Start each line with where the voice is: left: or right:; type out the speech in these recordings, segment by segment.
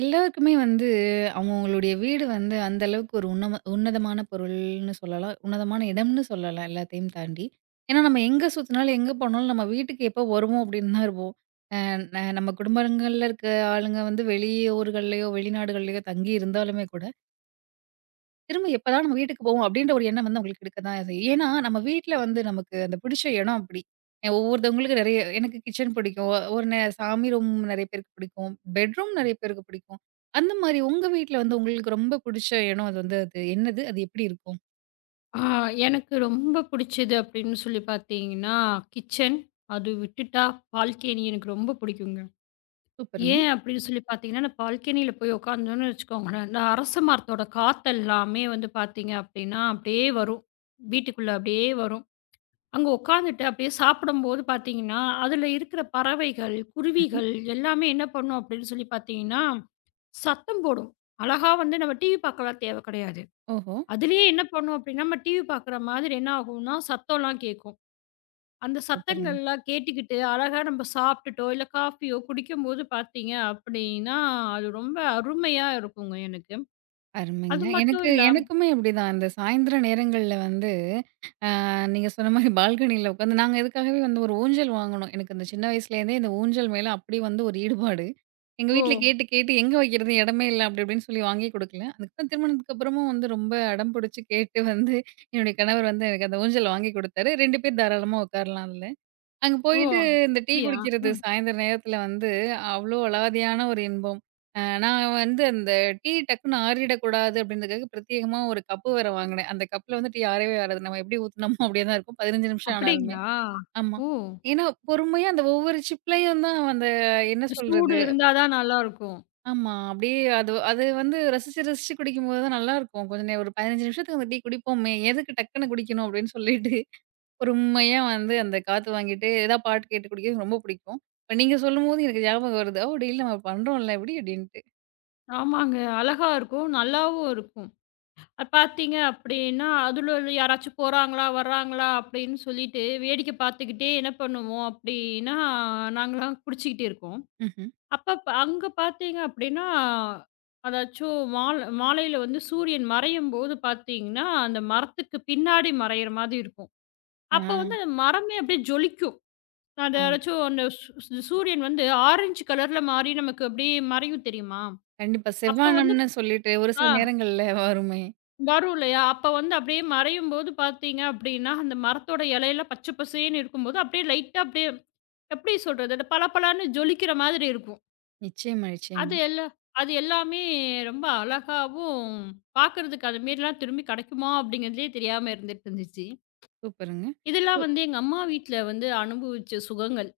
right: எல்லாருக்குமே வந்து அவங்கவங்களுடைய வீடு வந்து அந்த அளவுக்கு ஒரு உன்னதமான பொருள்னு சொல்லலாம். உன்னதமான இடம்னு சொல்லலாம் எல்லாத்தையும் தாண்டி. ஏன்னா, நம்ம எங்க சுத்தினாலும், எங்க போனாலும் நம்ம வீட்டுக்கு எப்போ வருவோம் அப்படின்னு தான் இருப்போம். அ ந நம்ம குடும்பங்கள்ல இருக்க ஆளுங்க வந்து வெளி ஊர்கள்லயோ, வெளிநாடுகள்லயோ தங்கி இருந்தாலுமே கூட, திரும்ப எப்பதான் நம்ம வீட்டுக்கு போவோம் அப்படின்ற ஒரு எண்ணம் வந்து அவங்களுக்கு இருக்க தான் செய்யும். ஏன்னா நம்ம வீட்ல வந்து நமக்கு அந்த பிடிச்ச இடம் அப்படி. ஒவ்வொருத்தவங்களுக்கு நெறைய எனக்கு கிச்சன் பிடிக்கும். ஒரு சாமி ரூம் நெறைய பேருக்கு பிடிக்கும். பெட்ரூம் நெறைய பேருக்கு பிடிக்கும். அந்த மாரி உங்க வீட்ல வந்து உங்களுக்கு ரொம்ப பிடிச்ச இடம் அது வந்து அது என்னது? அது எப்படி இருக்கும்?
left: ஆ, எனக்கு ரொம்ப புடிச்சது அப்படின்னு சொல்லி பார்த்தீங்கன்னா, கிச்சன். அது விட்டுட்டா பால்கனி எனக்கு ரொம்ப பிடிக்குங்க.
right: சூப்பருங்க.
left: ஏன் அப்படின்னு சொல்லி பார்த்தீங்கன்னா, நான் பால்கனியில போய் உட்காந்தோன்னு வச்சுக்கோங்களேன், இந்த அரச மரத்தோட காத்தெல்லாமே வந்து பார்த்தீங்க அப்படின்னா, அப்படியே வரும். வீட்டுக்குள்ள அப்படியே வரும். அங்க உட்காந்துட்டு அப்படியே சாப்பிடும்போது பார்த்தீங்கன்னா, அதுல இருக்கிற பறவைகள்,
right: ம்ஹ்ம்.
left: குருவிகள் எல்லாமே என்ன பண்ணும் அப்படின்னு சொல்லி பார்த்தீங்கன்னா, சத்தம் போடும். அழகா வந்து நம்ம டிவி பார்க்கலாம் தேவை கிடையாது.
right: ஓஹோ!
left: அதுலயே என்ன பண்ணும் அப்டின்னா, நம்ம டிவி பாக்குற மாதிரி என்ன ஆகும்னா, சத்தம்லாம் கேட்கும். அந்த
right: சூப்பருங்க.
left: சத்தங்கள்லாம் கேட்டுக்கிட்டு, அழகா நம்ம சாப்ட்டுட்டோ, இல்ல காஃபியோ குடிக்கும்போது பாத்தீங்க அப்டின்னா, அது ரொம்ப அருமையா இருக்குங்க எனக்கு.
right: அருமைங்க.
left: அது மட்டும்
right: எனக்கு
left: இல்லாம
right: எனக்குமே இப்படிதான். இந்த சாயந்திர நேரங்கள்ல வந்து நீங்க சொன்ன மாரி பால்கனியில உட்காந்து நாங்க இதுக்காகவே வந்து ஒரு ஊஞ்சல் வாங்குனோம். எனக்கு அந்த சின்ன வயசுலேருந்தே இந்த ஊஞ்சல் மேல அப்படி வந்து ஒரு ஈடுபாடு. எங்க
left: ஓ!
right: வீட்ல கேட்டு கேட்டு எங்க வைக்கிறது இடமே இல்ல அப்படி இப்படின்னு சொல்லி வாங்கி குடுக்கல. அதுக்கப்புறம் திருமணத்துக்கு அப்புறமும் வந்து ரொம்ப அடம் பிடிச்சு கேட்டு வந்து என்னுடைய கணவர் வந்து எனக்கு அந்த ஊஞ்சல் வாங்கி குடுத்தாரு. 2 பேர் தாராளமா உட்காரலாம் அதுல. அங்க
left: ஓ!
right: போயிட்டு இந்த டீ
left: அப்டியா?
right: குடிக்கிறது
left: ம்.
right: சாயந்தர நேரத்துல வந்து அவ்ளோ அலாதியான ஒரு இன்பம். நான் வந்து அந்த டீ டக்குன்னு ஆறிடக்கூடாது அப்படின்றதுக்காக பிரத்யேகமா ஒரு கப்பு வேற வாங்குனேன். அந்த கப்ல வந்து டீ ஆறவே ஆறாது. நம்ம எப்படி ஊத்துனோமோ அப்படியே தான் இருக்கும். 15 நிமிஷம் ஆனாலுமே.
left: அப்டிங்களா?
right: ஆமா.
left: ஓ!
right: ஏன்னா பொறுமையா அந்த ஒவ்வொரு சிப்லயும் தான் அந்த என்ன
left: சூடு
right: சொல்றது?
left: இருந்தா தான் நல்லாருக்கும்.
right: ஆமா. அப்படியே அது அது வந்து ரசிச்சு, ரசிச்சு குடிக்கும்போது தான் நல்லாருக்கும். கொஞ்ச ஒரு 15 நிமிஷத்துக்கு அந்த டீ குடிப்போமே, எதுக்கு டக்குனு குடிக்கணும் அப்படின்னு சொல்லிட்டு, பொறுமையா வந்து அந்த காத்து வாங்கிட்டு, ஏதா பாட்டு கேட்டு குடிக்கிறது ரொம்ப பிடிக்கும். இப்ப நீங்க சொல்லும்போது எனக்கு ஞாபகம் வருது. "ஓ! டெய்லி நம்ம பண்றோம்ல இப்படி" அப்படின்ட்டு.
left: ஆமாங்க. அழகா இருக்கும். நல்லாவும் இருக்கும். பார்த்தீங்க அப்படின்னா, அதுல யாராச்சும் போறாங்களா, வர்றாங்களா அப்படின்னு சொல்லிட்டு வேடிக்கை பார்த்துக்கிட்டே என்ன பண்ணுவோம் அப்படின்னா, நாங்கலாம் குடிச்சுக்கிட்டு இருப்போம்.
right: ம்ஹ்ம்.
left: அப்ப அங்க பார்த்தீங்க அப்படின்னா, அதாச்சும் மாலையில வந்து சூரியன் மறையும்போது பார்த்தீங்கன்னா, அந்த மரத்துக்கு பின்னாடி மறையிற மாதிரி இருக்கும்.
right: ஆ,
left: அப்ப வந்து அந்த மரமே அப்படியே ஜொலிக்கும். அது
right: ஆ.
left: யாராச்சும் அந்த சூரியன் வந்து ஆரஞ்சு கலர்ல மாறி நமக்கு அப்படியே மறையும் தெரியுமா?
right: கண்டிப்பா.
left: அப்ப வந்து
right: செவ்வானம்னு சொல்லிட்டு ஒரு
left: ஆ.
right: சில நேரங்கள்ல வருமே.
left: வரும் இல்லையா? அப்ப வந்து அப்படியே மறையும்போது பார்த்தீங்க அப்படின்னா, அந்த மரத்தோட இலையில பச்சை பசேல்ன்னு இருக்கும்போது, அப்படியே லைட்டா அப்படியே எப்படி சொல்றது? அந்த பளபளன்னு ஜொலிக்கிற மாதிரி இருக்கும்.
right: நிச்சயமா,
left: அது
right: நிச்சயமா.
left: எல்லா அது எல்லாமே ரொம்ப அழகாவும் பார்க்கறதுக்கு அது மாரிலாம் திரும்பி கிடைக்குமா? அப்படிங்கிறதுலயே தெரியாம இருந்துட்டு இருந்துச்சு.
right: சூப்பருங்க.
left: இதெல்லாம்
right: இ
left: வந்து எங்க அம்மா வீட்ல வந்து அனுபவிச்ச சுகங்கள்.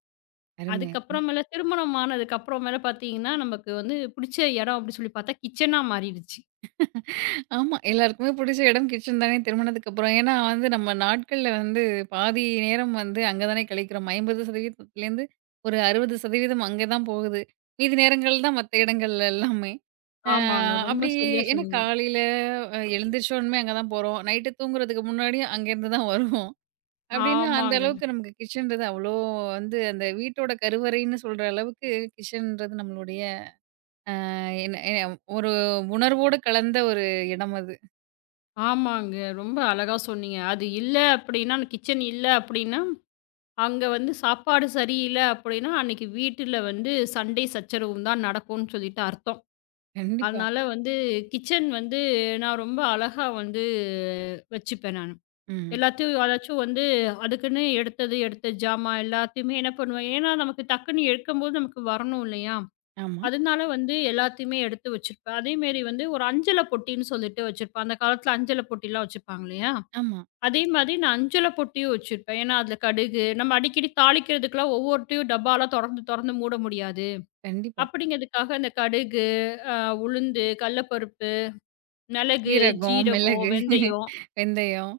right: அருமை, அருமை.
left: அதுக்கப்புறமேல திருமணம் ஆனதுக்கப்புறமேல பார்த்தீங்கன்னா, நமக்கு வந்து பிடிச்ச இடம் அப்படின்னு சொல்லி பார்த்தா கிச்சனா மாறிடுச்சு.
right: ஆமா. எல்லாருக்குமே புடிச்ச இடம் கிச்சன் தானே திருமணத்துக்கு அப்புறம். ஏன்னா வந்து நம்ம நாட்கள்ல வந்து பாதி நேரம் வந்து அங்க தானே கழிக்கிறோம். 50% ஒரு 60% அங்க தான் போகுது. மீதி நேரங்கள் தான் மத்த இடங்கள்ல எல்லாமே. அ
left: ஆமாங்க. ரொம்ப
right: அப்படி
left: சரியா
right: ஏன்னா
left: சொன்னீங்க.
right: காலையில எழுந்திரிச்சோனமே அங்க தான் போறோம். நைட்டு தூங்குறதுக்கு முன்னாடி அங்கேருந்து தான் வருவோம். அப்படின்னா அந்த
left: ஆமாங்க.
right: அளவுக்கு நமக்கு கிச்சன்றது அவ்வளோ வந்து அந்த வீட்டோட கருவறைன்னு சொல்ற அளவுக்கு கிச்சன்றது நம்மளுடைய என்ன என்ன ஒரு உணர்வோடு கலந்த ஒரு இடம் அது.
left: ஆமாங்க. ரொம்ப அழகா சொன்னீங்க. அது இல்ல அப்டின்னா, கிச்சன் இல்ல அப்டின்னா, அங்க வந்து சாப்பாடு சரியில்ல அப்டின்னா, அன்னைக்கு வீட்டுல வந்து சண்டை சச்சரவும் தான் நடக்கும்னு சொல்லிட்டு அர்த்தம்.
right: கண்டிப்பா.
left: அதனால வந்து கிச்சன் வந்து நான் ரொம்ப அழகா வந்து வச்சுப்பேன் நானு.
right: ம்.
left: எல்லாத்தையும் அதாச்சும் வந்து அதுக்குன்னு எடுத்தது, எடுத்த ஜாமான் எல்லாத்தையுமே என்ன பண்ணுவேன், ஏன்னா நமக்கு டக்குன்னு எடுக்கும்போது நமக்கு வரணும் இல்லையா?
right: ஆமா,
left: அதனால வந்து எல்லாத்தையுமே எடுத்து வச்சிருப்பேன். அதேமாரி வந்து ஒரு அஞ்சல பொட்டின்னு சொல்லிட்டு வச்சிருப்பேன். அந்த காலத்துல அஞ்சல பொட்டிலாம் வச்சிருப்பாங்க இல்லையா?
right: ஆமா.
left: அதே மாதிரி நான் அஞ்சல பொட்டியும் வச்சிருப்பேன். ஏன்னா, அதில கடுகு நம்ம அடிக்கடி தாளிக்கிறதுக்குலாம் ஒவ்வொருட்டையும் டப்பாலாம் தொறந்து தொறந்து மூட முடியாது.
right: கண்டிப்பா.
left: அப்படிங்கிறதுக்காக அந்த கடுகு, அ உளுந்து, கடலப்பருப்பு, மிளகு,
right: சீரகம்,
left: ஜீரகம்,
right: மிளகு,
left: வெந்தயம்
right: வெந்தயம்,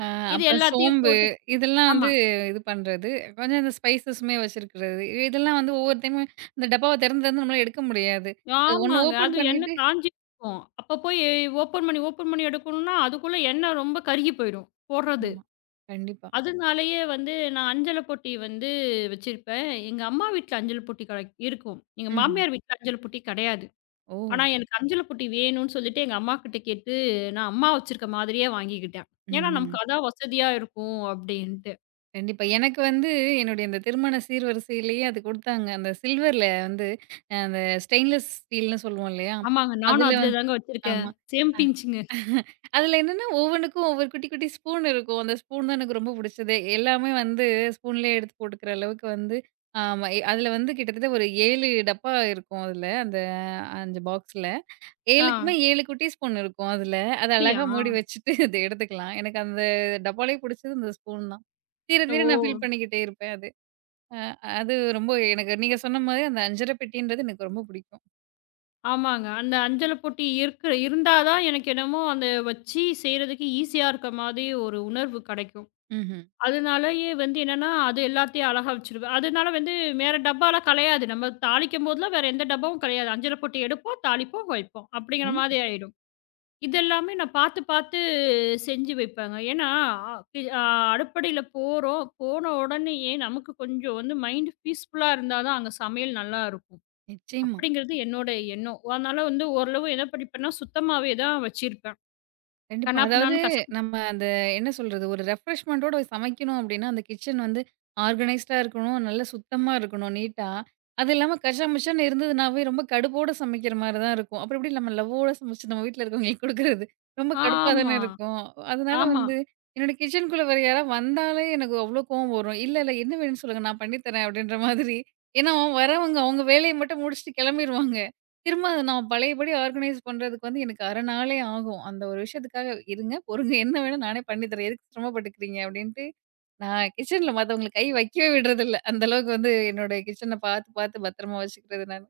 right: அ
left: இது
right: அப்புறம்
left: எல்லாத்தையும்
right: சோம்பு
left: போட்டு
right: இதெல்லாம் வந்து
left: ஆமா.
right: இது பண்றது. கொஞ்சம் இந்த ஸ்பைசஸுமே வச்சிருக்கிறது. இதெல்லாம் வந்து ஒவ்வொரு டைமும் இந்த டப்பாவ திறந்து திறந்து நம்மளால எடுக்க முடியாது. அது ஒண்ணு
left: ஆமாங்க.
right: ஓப்பன்
left: அது எண்ணெய்
right: பண்ணிட்டு
left: காஞ்சிருக்கும். அப்ப போய் ஓப்பன் பண்ணி எடுக்கணும்னா, அதுக்குள்ள எண்ணெய் ரொம்ப கருகி போயிடும் போடுறது.
right: ஆமா. கண்டிப்பா.
left: அதனாலேயே வந்து நான் அஞ்சல பொட்டி வந்து வச்சிருப்பேன். எங்க அம்மா வீட்ல அஞ்சல் பொட்டி கெடை இருக்கும். எங்க
right: ம்ஹ்ம்.
left: மாமியார் வீட்ல அஞ்சல் பொட்டி கெடையாது.
right: ஓ!
left: ஆனா, எனக்கு அஞ்சல பொட்டி வேணும்னு சொல்லிட்டு எங்க அம்மாகிட்ட கேட்டு, நான் அம்மா வச்சிருக்க மாதிரியே வாங்கிக்கிட்டேன். ஏன்னா,
right: ம்.
left: நமக்கு அதான் வசதியா இருக்கும் அப்டின்ட்டு.
right: கண்டிப்பா. எனக்கு வந்து என்னுடைய அந்த திருமண சீர்வரிசையிலேயே அது குடுத்தாங்க. அந்த சில்வர்ல வந்து அந்த ஸ்டெயின்லெஸ் ஸ்டீல்ன்னு சொல்லுவோம் இல்லையா?
left: ஆமாங்க. நானும்
right: அதுல
left: அதுல
right: வந்து
left: தாங்க வச்சிருக்கேன்.
right: ஆமா.
left: சேம் பிஞ்சுங்க.
right: அதில என்னன்னா, ஒவ்வொன்னுக்கும் ஒவ்வொரு குட்டி, குட்டி ஸ்பூன் இருக்கும். அந்த ஸ்பூன் தான் எனக்கு ரொம்ப பிடிச்சதே. எல்லாமே வந்து ஸ்பூன்லேயே எடுத்து போட்டுக்கிற அளவுக்கு வந்து ஆமா. அதில வந்து கிட்டத்தட்ட ஒரு 7 டப்பா இருக்கும் அதில. அந்த 5 பாக்ஸ்ல.
left: ஆ.
right: 7க்குமே 7 குட்டி ஸ்பூன் இருக்கும் அதில. அத
left: அப்படியா?
right: அழகா மூடி வச்சுட்டு அத எடுத்துக்கலாம். எனக்கு அந்த டப்பாலயே பிடிச்சது இந்த ஸ்பூன் தான். தீர
left: ஓ!
right: தீர நான் ஃபீல் பண்ணிக்கிட்டே இருப்பேன் அது. அ அது ரொம்ப எனக்கு நீங்க சொன்ன மாரி அந்த அஞ்சர பெட்டின்றது எனக்கு ரொம்ப பிடிக்கும்.
left: ஆமாங்க. அந்த அஞ்சல பொட்டி இருந்தா தான் எனக்கு என்னமோ அந்த வச்சு செய்றதுக்கு ஈஸியா இருக்க மாதிரி ஒரு உணர்வு கெடைக்கும்.
right: ம்ஹ்ம்.
left: அதனாலயே வந்து என்னன்னா, அது எல்லாத்தையும் அழகா வச்சுருவேன். அதனால வந்து வேற டப்பாலாம் கலையாது. நம்ம தாளிக்கும்போதெல்லாம் வேற எந்த டப்பாவும் கலையாது. அஞ்சல பொட்டி எடுப்போம், தாளிப்போம், வைப்போம். அப்படிங்கிற
right: கண்டிப்பா.
left: மாதிரி ஆயிடும். இதெல்லாமே நான் பார்த்து, பார்த்து செஞ்சு வைப்பேங்க. ஏன்னா, இ அ அடுப்படியில போறோம். போன உடனேயே நமக்கு கொஞ்சம் வந்து மைண்ட் பீஸ்ஃபுல்லா இருந்தா தான் அங்க சமையல் நல்லா இருக்கும்.
right: நிச்சயமா.
left: அப்படிங்கிறது என்னோட எண்ணம். அதனால வந்து ஓரளவு என்ன படிப்பேன்னா, சுத்தமாவே தான் வச்சிருப்பேன்.
right: கண்டிப்பா. அதாவது
left: கன்னாபின்னான்னு கசப்பு
right: நம்ம அந்த என்ன சொல்றது? ஒரு ரெஃப்ரெஷ்மென்ட்டோட சமைக்கணும் அப்டின்னா, அந்த கிச்சன் வந்து ஆர்கனைஸ்டா இருக்கணும். நல்லா சுத்தமா இருக்கணும், நீட்டா. அது இல்லாம கஷாமுஷான்னு இருந்ததுனாவே ரொம்ப கடுப்போட சமைக்கிற மாரி தான் இருக்கும். அப்புறம் எப்டி நம்ம லவ்வோட சமைச்சு நம்ம வீட்ல இருக்கவங்களுக்கு குடுக்குறது? ரொம்ப கடுப்பா தானே
left: ஆமா,
right: இருக்கும். அதனால
left: ஆமா.
right: வந்து என்னோட கிச்சனுக்குள்ள வேற யாரா வந்தாலே எனக்கு அவ்ளோ கோவம் வரும். "இல்ல, இல்ல என்ன வேணும்னு சொல்லுங்க நான் பண்ணி தரேன்" அப்டின்ற மாதிரி. ஏன்னா அவன் வரவங்க அவங்க வேலைய மட்டும் முடிச்சுட்டு கெளம்பிருவாங்க. திரும்ப அத நான் பழையபடி ஆர்கனைஸ் பண்றதுக்கு வந்து எனக்கு 1/2 நாளே ஆகும். அந்த ஒரு விஷயத்துக்காக "இருங்க, பொறுங்க என்ன வேணா நானே பண்ணி தரேன். எதுக்கு சிரமப்பட்டுக்கிறீங்க?" அப்படின்ட்டு நான் கிச்சன்ல மத்தவங்களுக்கு கை வைக்கவே விடுறதில்ல. அந்த அளவுக்கு வந்து என்னோட கிச்சன பார்த்து, பார்த்து பத்திரமா வச்சுக்கிறது நானு.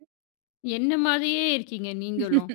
left: என்ன மாதிரியே இருக்கீங்க நீங்களும்.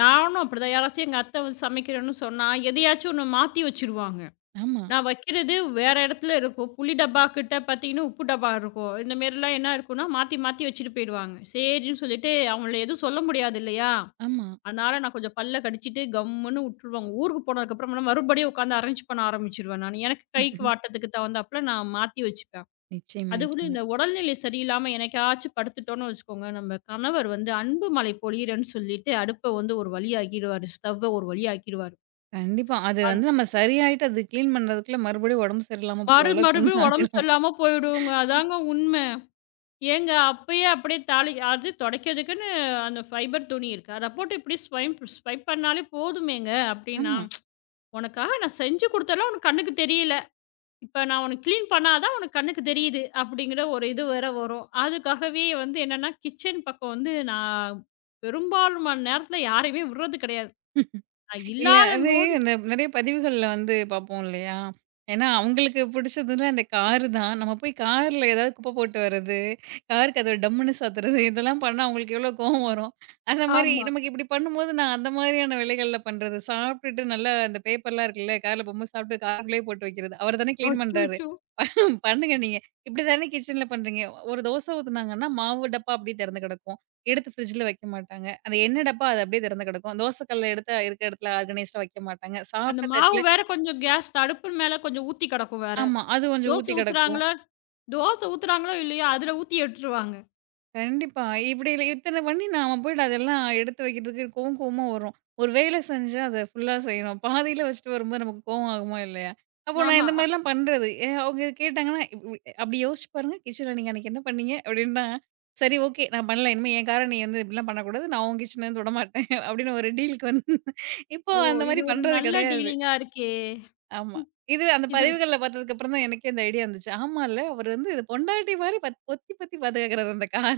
left: நானும் அப்படிதான். யாராச்சும் எங்க அத்தை வந்து சமைக்கிறேன்னு சொன்னா, எதையாச்சும் ஒண்ணு மாத்தி வச்சுருவாங்க.
right: ஆமா,
left: நான் வைக்கிறது வேற இடத்துல இருக்கும். புளி டப்பா கிட்ட பார்த்தீங்கன்னா, உப்பு டப்பா இருக்கும். இந்த மாரிலாம் என்ன இருக்கும்னா, மாத்தி மாத்தி வச்சுட்டு போயிடுவாங்க. சரின்னு சொல்லிட்டு அவங்கள எதுவும் சொல்ல முடியாது இல்லையா?
right: ஆமா.
left: அதனால நான் கொஞ்சம் பல்ல கடிச்சிட்டு கம்முன்னு உட்டுருவாங்க. ஊருக்கு போனதுக்கப்புறம்னா மறுபடியும் உட்காந்து அரேஞ்ச் பண்ண ஆரம்பிச்சுருவேன் நானு. எனக்கு கைக்கு வாட்டத்துக்கு தகுந்தாப்புல நான் மாத்தி வச்சுப்பேன்.
right: நிச்சயமா,
left: அதுவும்
right: நிச்சயமா.
left: இந்த உடல்நிலை சரியில்லாம என்னைக்காச்சும் படுத்துட்டோம்னு வச்சுக்கோங்க, நம்ம கணவர் வந்து அன்பு மழை பொழியிறேன்னு சொல்லிட்டு அடுப்ப வந்து ஒரு வழி ஆக்கிருவாரு. ஸ்டவ்வ ஒரு வழி ஆக்கிருவாரு.
right: கண்டிப்பா. அது
left: அந்
right: வந்து நம்ம சரியாயிட்டு அது கிளீன் பண்றதுக்குள்ள மறுபடியும் உடம்பு சரியில்லாம போற அளவுக்கு வந்து
left: மறுபடியும் உடம்பு
right: ஆயிரும்.
left: சரியில்லாம போயிடுங்க. அதாங்க உண்ம. ஏங்க அப்பயே அப்படியே தாளி அது துடைக்கிறதுக்குன்னு அந்த ஃபைபர் துணி இருக்கு. அத போட்டு இப்படி ஸ்வைப் ஸ்வைப் பண்ணாலே போதுமேங்க அப்படின்னா,
right: ஆமா.
left: "உனக்காக நான் செஞ்சு குடுத்தலாம் உனக்கு கண்ணுக்கு தெரியல. இப்ப நான் உனக்கு கிளீன் பண்ணா தான் உனக்கு கண்ணுக்கு தெரியுது." அப்படிங்கிற ஒரு இது வேற வரும். அதுக்காகவே வந்து என்னன்னா, கிச்சன் பக்கம் வந்து நான் பெரும்பாலுமான நேரத்தில யாரையுமே விடுறது கிடையாது. நான்
right: இல்ல அது
left: இல்லாதம்போது
right: இந்த நெறைய பதிவுகள்ல வந்து பார்ப்போம் இல்லையா? ஏன்னா, அவங்களுக்கு பிடிச்சதுல அந்த காரு தான். நம்ம போய் கார்ல ஏதாவது குப்பை போட்டு வர்றது, கார் கதவ டம்முன்னு சாத்துறது இதெல்லாம் பண்ணா அவங்களுக்கு எவ்வளோ கோவம் வரும். அந்த மாரி
left: ஆமா.
right: நமக்கு இப்படி பண்ணும்போது நான் அந்த மாதிரியான வேலைகள்ல பண்றது. சாப்பிட்டுட்டு நல்லா அந்த பேப்பர்லாம் இருக்குல்ல, கார்ல போகும்போது சாப்பிட்டு காருக்குள்ளேயே போட்டு வைக்கிறது. அவர் தானே கிளீன் பண்றாரு.
left: அச்சச்சோ!
right: பண்ணுங்க நீங்க. இப்படி தானே கிச்சன்ல பண்றீங்க. ஒரு தோசை ஊத்துனாங்கன்னா, மாவு டப்பா அப்படியே திறந்து கிடக்கும். எடுத்து ஃப்ரிட்ஜ்ல வைக்க மாட்டாங்க. அந்த எண்ணெய் டப்பா அது அப்படியே திறந்து கிடக்கும். தோசை கல்ல எடுத்து இருக்க இடத்துல ஆர்கனைஸ்டா வைக்க மாட்டாங்க.
left: அந்த
right: சாப்பிட்ட
left: மாவு
right: தட்டுல
left: வேற கொஞ்சம் கேஸ் அடுப்பு மேல கொஞ்சம் ஊத்தி கிடக்கும் வேற.
right: ஆமா. அது கொஞ்சம்
left: தோசை
right: ஊத்தி கிடக்கும்.
left: ஊத்துறாங்களா? தோசை ஊத்துறாங்களோ இல்லையோ, அதில ஊத்தி எடுத்துருவாங்க.
right: கண்டிப்பா. இப்படி இல்ல இத்தன பண்ணி நாம போயிட்டு அதெல்லாம் எடுத்து வைக்கிறதுக்கு கோவம் கோவமா வரும். ஒரு வேலை செஞ்சா அத ஃபுல்லா செய்யணும். பாதியில வச்சுட்டு வரும்போது நமக்கு கோவம் ஆகுமா இல்லையா? அப்போ நான்
left: ஆமா.
right: இந்த மாரிலாம் பண்றது. அவங்க கேட்டாங்கன்னா, இப் இப் அப்படி யோசிச்சு பாருங்க, கிச்சன்ல நீங்க அன்னைக்கு என்ன பண்ணீங்க? அப்படின்னா, சரி ஓகே நான் பண்ணல. இனிமே என் காரணம் நீ வந்து இப்படிலாம் பண்ணக்கூடாது. நான் உன் கிச்சன்ல இருந்து தொடமாட்டேன். அப்படின்னு ஒரு டீலுக்கு வந்து இப்போ
left: ஓ!
right: அந்த மாரி
left: இது ஒரு
right: பண்றது
left: நல்ல
right: கிடையாது.
left: டீலிங்கா இருக்கே!
right: ஆமா. இது அந்த
left: இது ஒரு-
right: பதிவுகள்ல பார்த்ததுக்கப்புறம் தான் எனக்கே இந்த ஐடியா வந்துச்சு. ஆமால்ல, அவரு வந்து இத பொண்டாட்டி மாரி பொத்தி பொத்தி பாத்துக்கறாரு அந்த கார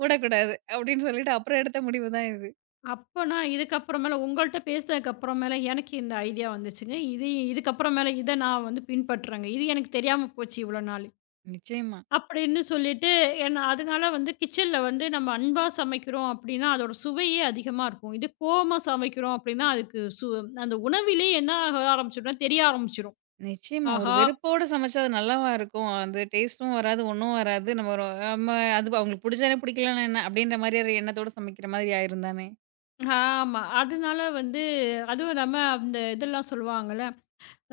right: "போடக்கூடாது" அப்படின்னு சொல்லிட்டு அப்புறம் எடுத்த முடிவு தான் இது.
left: அப்பனா இதுக்கப்புறமேல உங்கள்ட்ட பேசினதுக்கு அப்புறமேல எனக்கு இந்த ஐடியா வந்துச்சுங்க. இதுக்கப்புறமேல இத நான் வந்து பின்பற்றேங்க. இது எனக்கு தெரியாம போச்சு இவ்வளோ நாளு.
right: நிச்சயமா,
left: அப்படின்னு சொல்லிட்டு என்ன அதனால வந்து கிச்சன்ல வந்து நம்ம அன்பா சமைக்கிறோம் அப்படின்னா, அதோட சுவையே அதிகமா இருக்கும். இது கோவமா சமைக்கிறோம் அப்படின்னா, அதுக்கு சு அந்த உணவிலேயே என்ன ஆக ஆரம்பிச்சுடும்னா தெரிய ஆரம்பிச்சுரும்.
right: நிச்சயமா. ஒரு
left: ஆஹா!
right: வெறுப்போட சமைச்சா அது நல்லாவா இருக்கும்? அந்த டேஸ்ட்டும் வராது, ஒண்ணும் வராது. நம்ம ஒரு நம்ம அது அவங்களுக்கு புடிச்சா என்ன, பிடிக்கலன்னா என்ன? அப்படின்ற மாரி ஒரு எண்ணத்தோட சமைக்கிற மாதிரி ஆயிரும் தானே!
left: ஆமா. அதனால வந்து அதுவும் இல்லாம அந்த இதெல்லாம் சொல்லுவாங்கல்ல,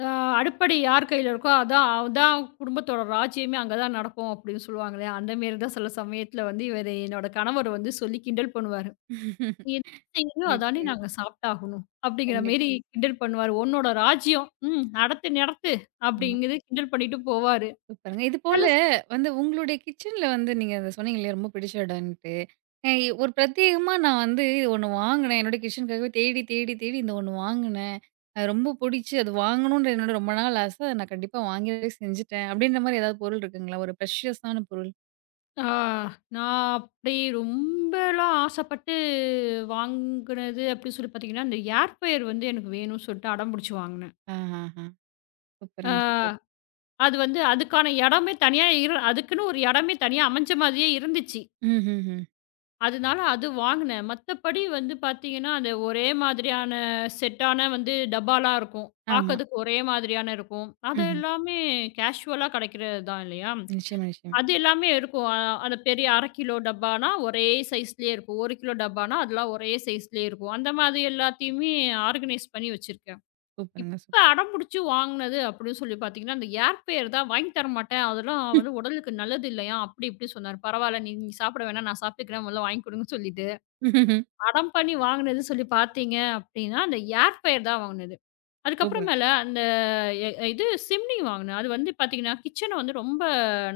left: அ "அடுப்படை யார் கையில இருக்கோ, அதான் அதான் குடும்பத்தோட ராஜ்ஜியமே அங்க தான் நடக்கும்." அப்படின்னு சொல்லுவாங்களே, அந்த மாரி தான் சில சமயத்துல வந்து இவரு என்னோட கணவர் வந்து சொல்லி கிண்டல் பண்ணுவாரு. "நீ என்ன செய்யறியோ
right: புரியுது,
left: அதானே
right: புரியுது.
left: நாங்க சாப்பிட்டாகணும்." அப்படிங்கிற
right: கண்டிப்பா.
left: மாரி கிண்டல் பண்ணுவாரு. "உன்னோட ராஜ்ஜியம். ம் நடத்து நடத்து."
right: ஆமா.
left: அப்படிங்கிறது கிண்டல் பண்ணிட்டு போவாரு.
right: சூப்பருங்க.
left: சில
right: இதுபோல வந்து உங்களுடைய கிச்சன்ல வந்து நீங்க அத சொன்னீங்க இல்லையா, ரொம்ப பிடிச்ச இடம்ன்ட்டு. அ ஒரு பிரத்யேகமா நான் வந்து இது ஒண்ணு வாங்குனேன். என்னோட கிச்சனுக்காகவே தேடி, தேடி, தேடி இந்த ஒண்ணு வாங்குனேன். அது ரொம்ப புடிச்சு அது வாங்கணுன்ற என்னோட ரொம்ப நாள் ஆசை. அத நான் கண்டிப்பா வாங்கியே செஞ்சுட்டேன். அப்படின்ற மாரி ஏதாவது பொருள் இருக்குங்களா? ஒரு ப்ரெஷியஸான பொருள்?
left: ஆ, நான் அப்படி ரொம்பலாம் ஆசைப்பட்டு வாங்குனது அப்படின்னு சொல்லி பார்த்தீங்கன்னா, இந்த ஏர் ஃப்ரையர் வந்து எனக்கு வேணும்னு சொல்லிட்டு அடம் புடிச்சு வாங்குனேன்.
right: ஆஹஹ.
left: ஆ
right: சூப்பருங்க, சூப்பர்.
left: அது வந்து அதுக்கான இடமே தனியா அதுக்குன்னு ஒரு இடமே தனியா அமைஞ்ச மாதிரியே இருந்துச்சு.
right: ம்ஹ்ஹ்ம்.
left: அதனால அது வாங்குனேன். மத்தபடி வந்து பார்த்தீங்கன்னா, அந்த ஒரே மாதிரியான செட்டான வந்து டப்பாலாம் இருக்கும்.
right: ஆமா.
left: பார்க்கறதுக்கு ஒரே மாதிரியான இருக்கும். அது
right: ம்ஹ்ம்.
left: எல்லாமே கேஷுவலா கிடைக்கிறது தான் இல்லையா?
right: நிச்சயமா, நிச்சயமா.
left: அது எல்லாமே இருக்கும். அந்த பெரிய 1/2 கிலோ டப்பான்னா, ஒரே சைஸ்லயே இருக்கும். 1 கிலோ டப்பான்னா, அதெல்லாம் ஒரே சைஸ்லயே இருக்கும். அந்த மாதிரி எல்லாத்தையுமே ஆர்கனைஸ் பண்ணி வச்சிருக்கேன்.
right: சூப்பருங்க,
left: இப்ப
right: சூப்பர்.
left: அடம்புடிச்சு வாங்குனது அப்படின்னு சொல்லி பார்த்தீங்கன்னா, அந்த ஏர் ஃப்ரையர் தான் வாங்கி தர மாட்டேன். அதெல்லாம் வந்து உடலுக்கு நல்லது இல்லையாம். அப்படி இப்படி சொன்னாரு. பரவால்ல நீ நீ சாப்பிட வேணாம். நான் சாப்பிட்டுக்கிறேன். முதல்ல வாங்கி குடுங்கன்னு சொல்லிட்டு,
right: ம் ம்
left: அடம் பண்ணி வாங்குனது சொல்லி பார்த்தீங்க அப்படின்னா, அந்த ஏர் ஃப்ரையர் தான் வாங்குனது.
right: சூப்பருங்க.
left: அதுக்கப்புறமேல அந்த இது சிம்னி வாங்குனேன். அது வந்து பார்த்தீங்கன்னா, கிச்சன வந்து ரொம்ப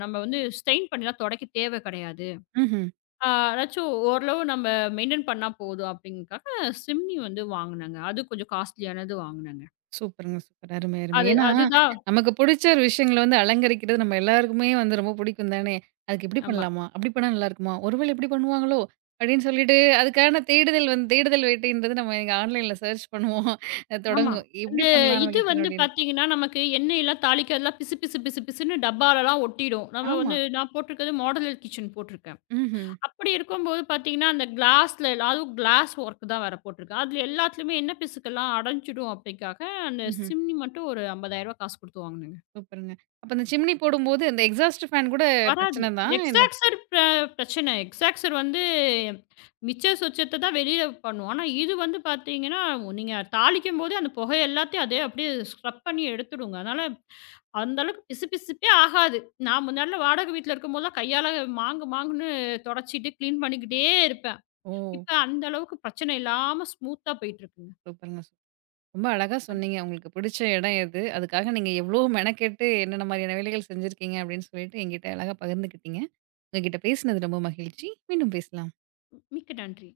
left: நம்ம வந்து ஸ்ட்ரெயின் பண்ணிலாம் துடைக்க தேவை கிடையாது.
right: ம்ஹ்ம்,
left: அ அதாச்சும் ஓரளவு நம்ம மெயின்டெயின் பண்ணா போதும் அப்டிங்கிறதுக்காக சிம்னி வந்து வாங்குனேங்க. அது கொஞ்சம் காஸ்ட்லியானது வாங்குனேங்க.
right: சூப்பருங்க, சூப்பர். அருமை, அருமை.
left: அது
right: ஏன்னா,
left: அதுதான்
right: நமக்கு புடிச்ச ஒரு விஷயங்கள வந்து அலங்கரிக்கிறது நம்ம எல்லாருக்குமே வந்து ரொம்ப புடிக்கும் தானே! அதுக்கு இப்பிடி
left: ஆமா,
right: பண்ணலாமா? அப்பிடி பண்ணா நல்லாயிருக்குமா? ஒருவேளை இப்பிடி பண்ணுவாங்களோ! அப்பிடின்னு சொல்லிட்டு அதுக்கான தேடுதல் வந்து தேடுதல் வேட்டைன்றது நம்ம இங்க ஆன்லைன்ல சர்ச் பண்ணுவோம். அது
left: ஆமா.
right: தொடங்கும்.
left: அந்த
right: எப்பிடி பண்ணலாம் நம்ம
left: இது
right: கிச்சன்
left: வந்து
right: அப்பிடின்னு.
left: பார்த்தீங்கன்னா, நமக்கு எண்ணெயெல்லாம் தாளிக்கிறதுலாம் பிசு பிசு பிசு பிசுன்னு டப்பாலலாம் ஒட்டிடும். நம்ம
right: ஆமா.
left: வந்து நான் போட்டிருக்கிறது மாடுலர் கிச்சன் போட்டிருக்கேன்.
right: ம்ஹ்ம்,
left: அப்படி இருக்கும்போது பார்த்தீங்கன்னா, அந்த கிளாஸ்ல அதுவும் கிளாஸ் ஒர்க் தான் வேற போட்டிருக்கு. அதுல எல்லாத்துலயுமே எண்ணெய் பிசுக்கெல்லாம் அடைஞ்சிடும் அப்படிக்காக, அந்த
right: ம்ஹ்ம்.
left: சிம்னி மட்டும் ஒரு ரூ. 50,000 காசு குடுத்து வாங்குனேங்க.
right: சூப்பருங்க. அப்ப அந்த சிம்னி போடும்போது அந்த எக்ஸாஸ்ட் ஃபேன் கூட
left: வராது.
right: பிரச்சன தான். இந்த
left: எக்ஸாக்ஸர் பிர பிரச்சனை. எக்ஸாக்ஸர் வந்து மிச்ச சொச்சத்த தான் வெளியில பண்ணும். ஆனா இது வந்து பார்த்தீங்கன்னா, நீங்க தாளிக்கும்போதே அந்த புகை எல்லாத்தையும் அதே அப்படியே ஸ்க்ரப் பண்ணி எடுத்துடுங்க. அதனால அந்த அளவுக்கு பிசுபிசுப்பே ஆகாது. நான் முன்னாடிலாம் வாடகை வீட்ல இருக்கும்போதெல்லாம் கையால மாங்கு மாங்குன்னு தொடச்சிட்டு, கிளீன் பண்ணிக்கிட்டே இருப்பேன்.
right: ஓ!
left: இப்ப அந்த அளவுக்கு பிரச்சனை இல்லாம ஸ்மூத்தா போயிட்டு இருக்குங்க.
right: சூப்பருங்க. ரொம்ப அழகா சொன்னீங்க. உங்களுக்கு பிடிச்ச இடம் எது? அதுக்காக நீங்க எவ்ளோ மெனக்கெட்டு என்னென்ன மாரியான வேலைகள் செஞ்சிருக்கீங்க? அப்படின்னு சொல்லிட்டு என்கிட்ட அழகா பகிர்ந்துக்கிட்டீங்க. உங்ககிட்ட பேசினது ரொம்ப மகிழ்ச்சி. மீண்டும் பேசலாம்.
left: மிக்க நன்றி.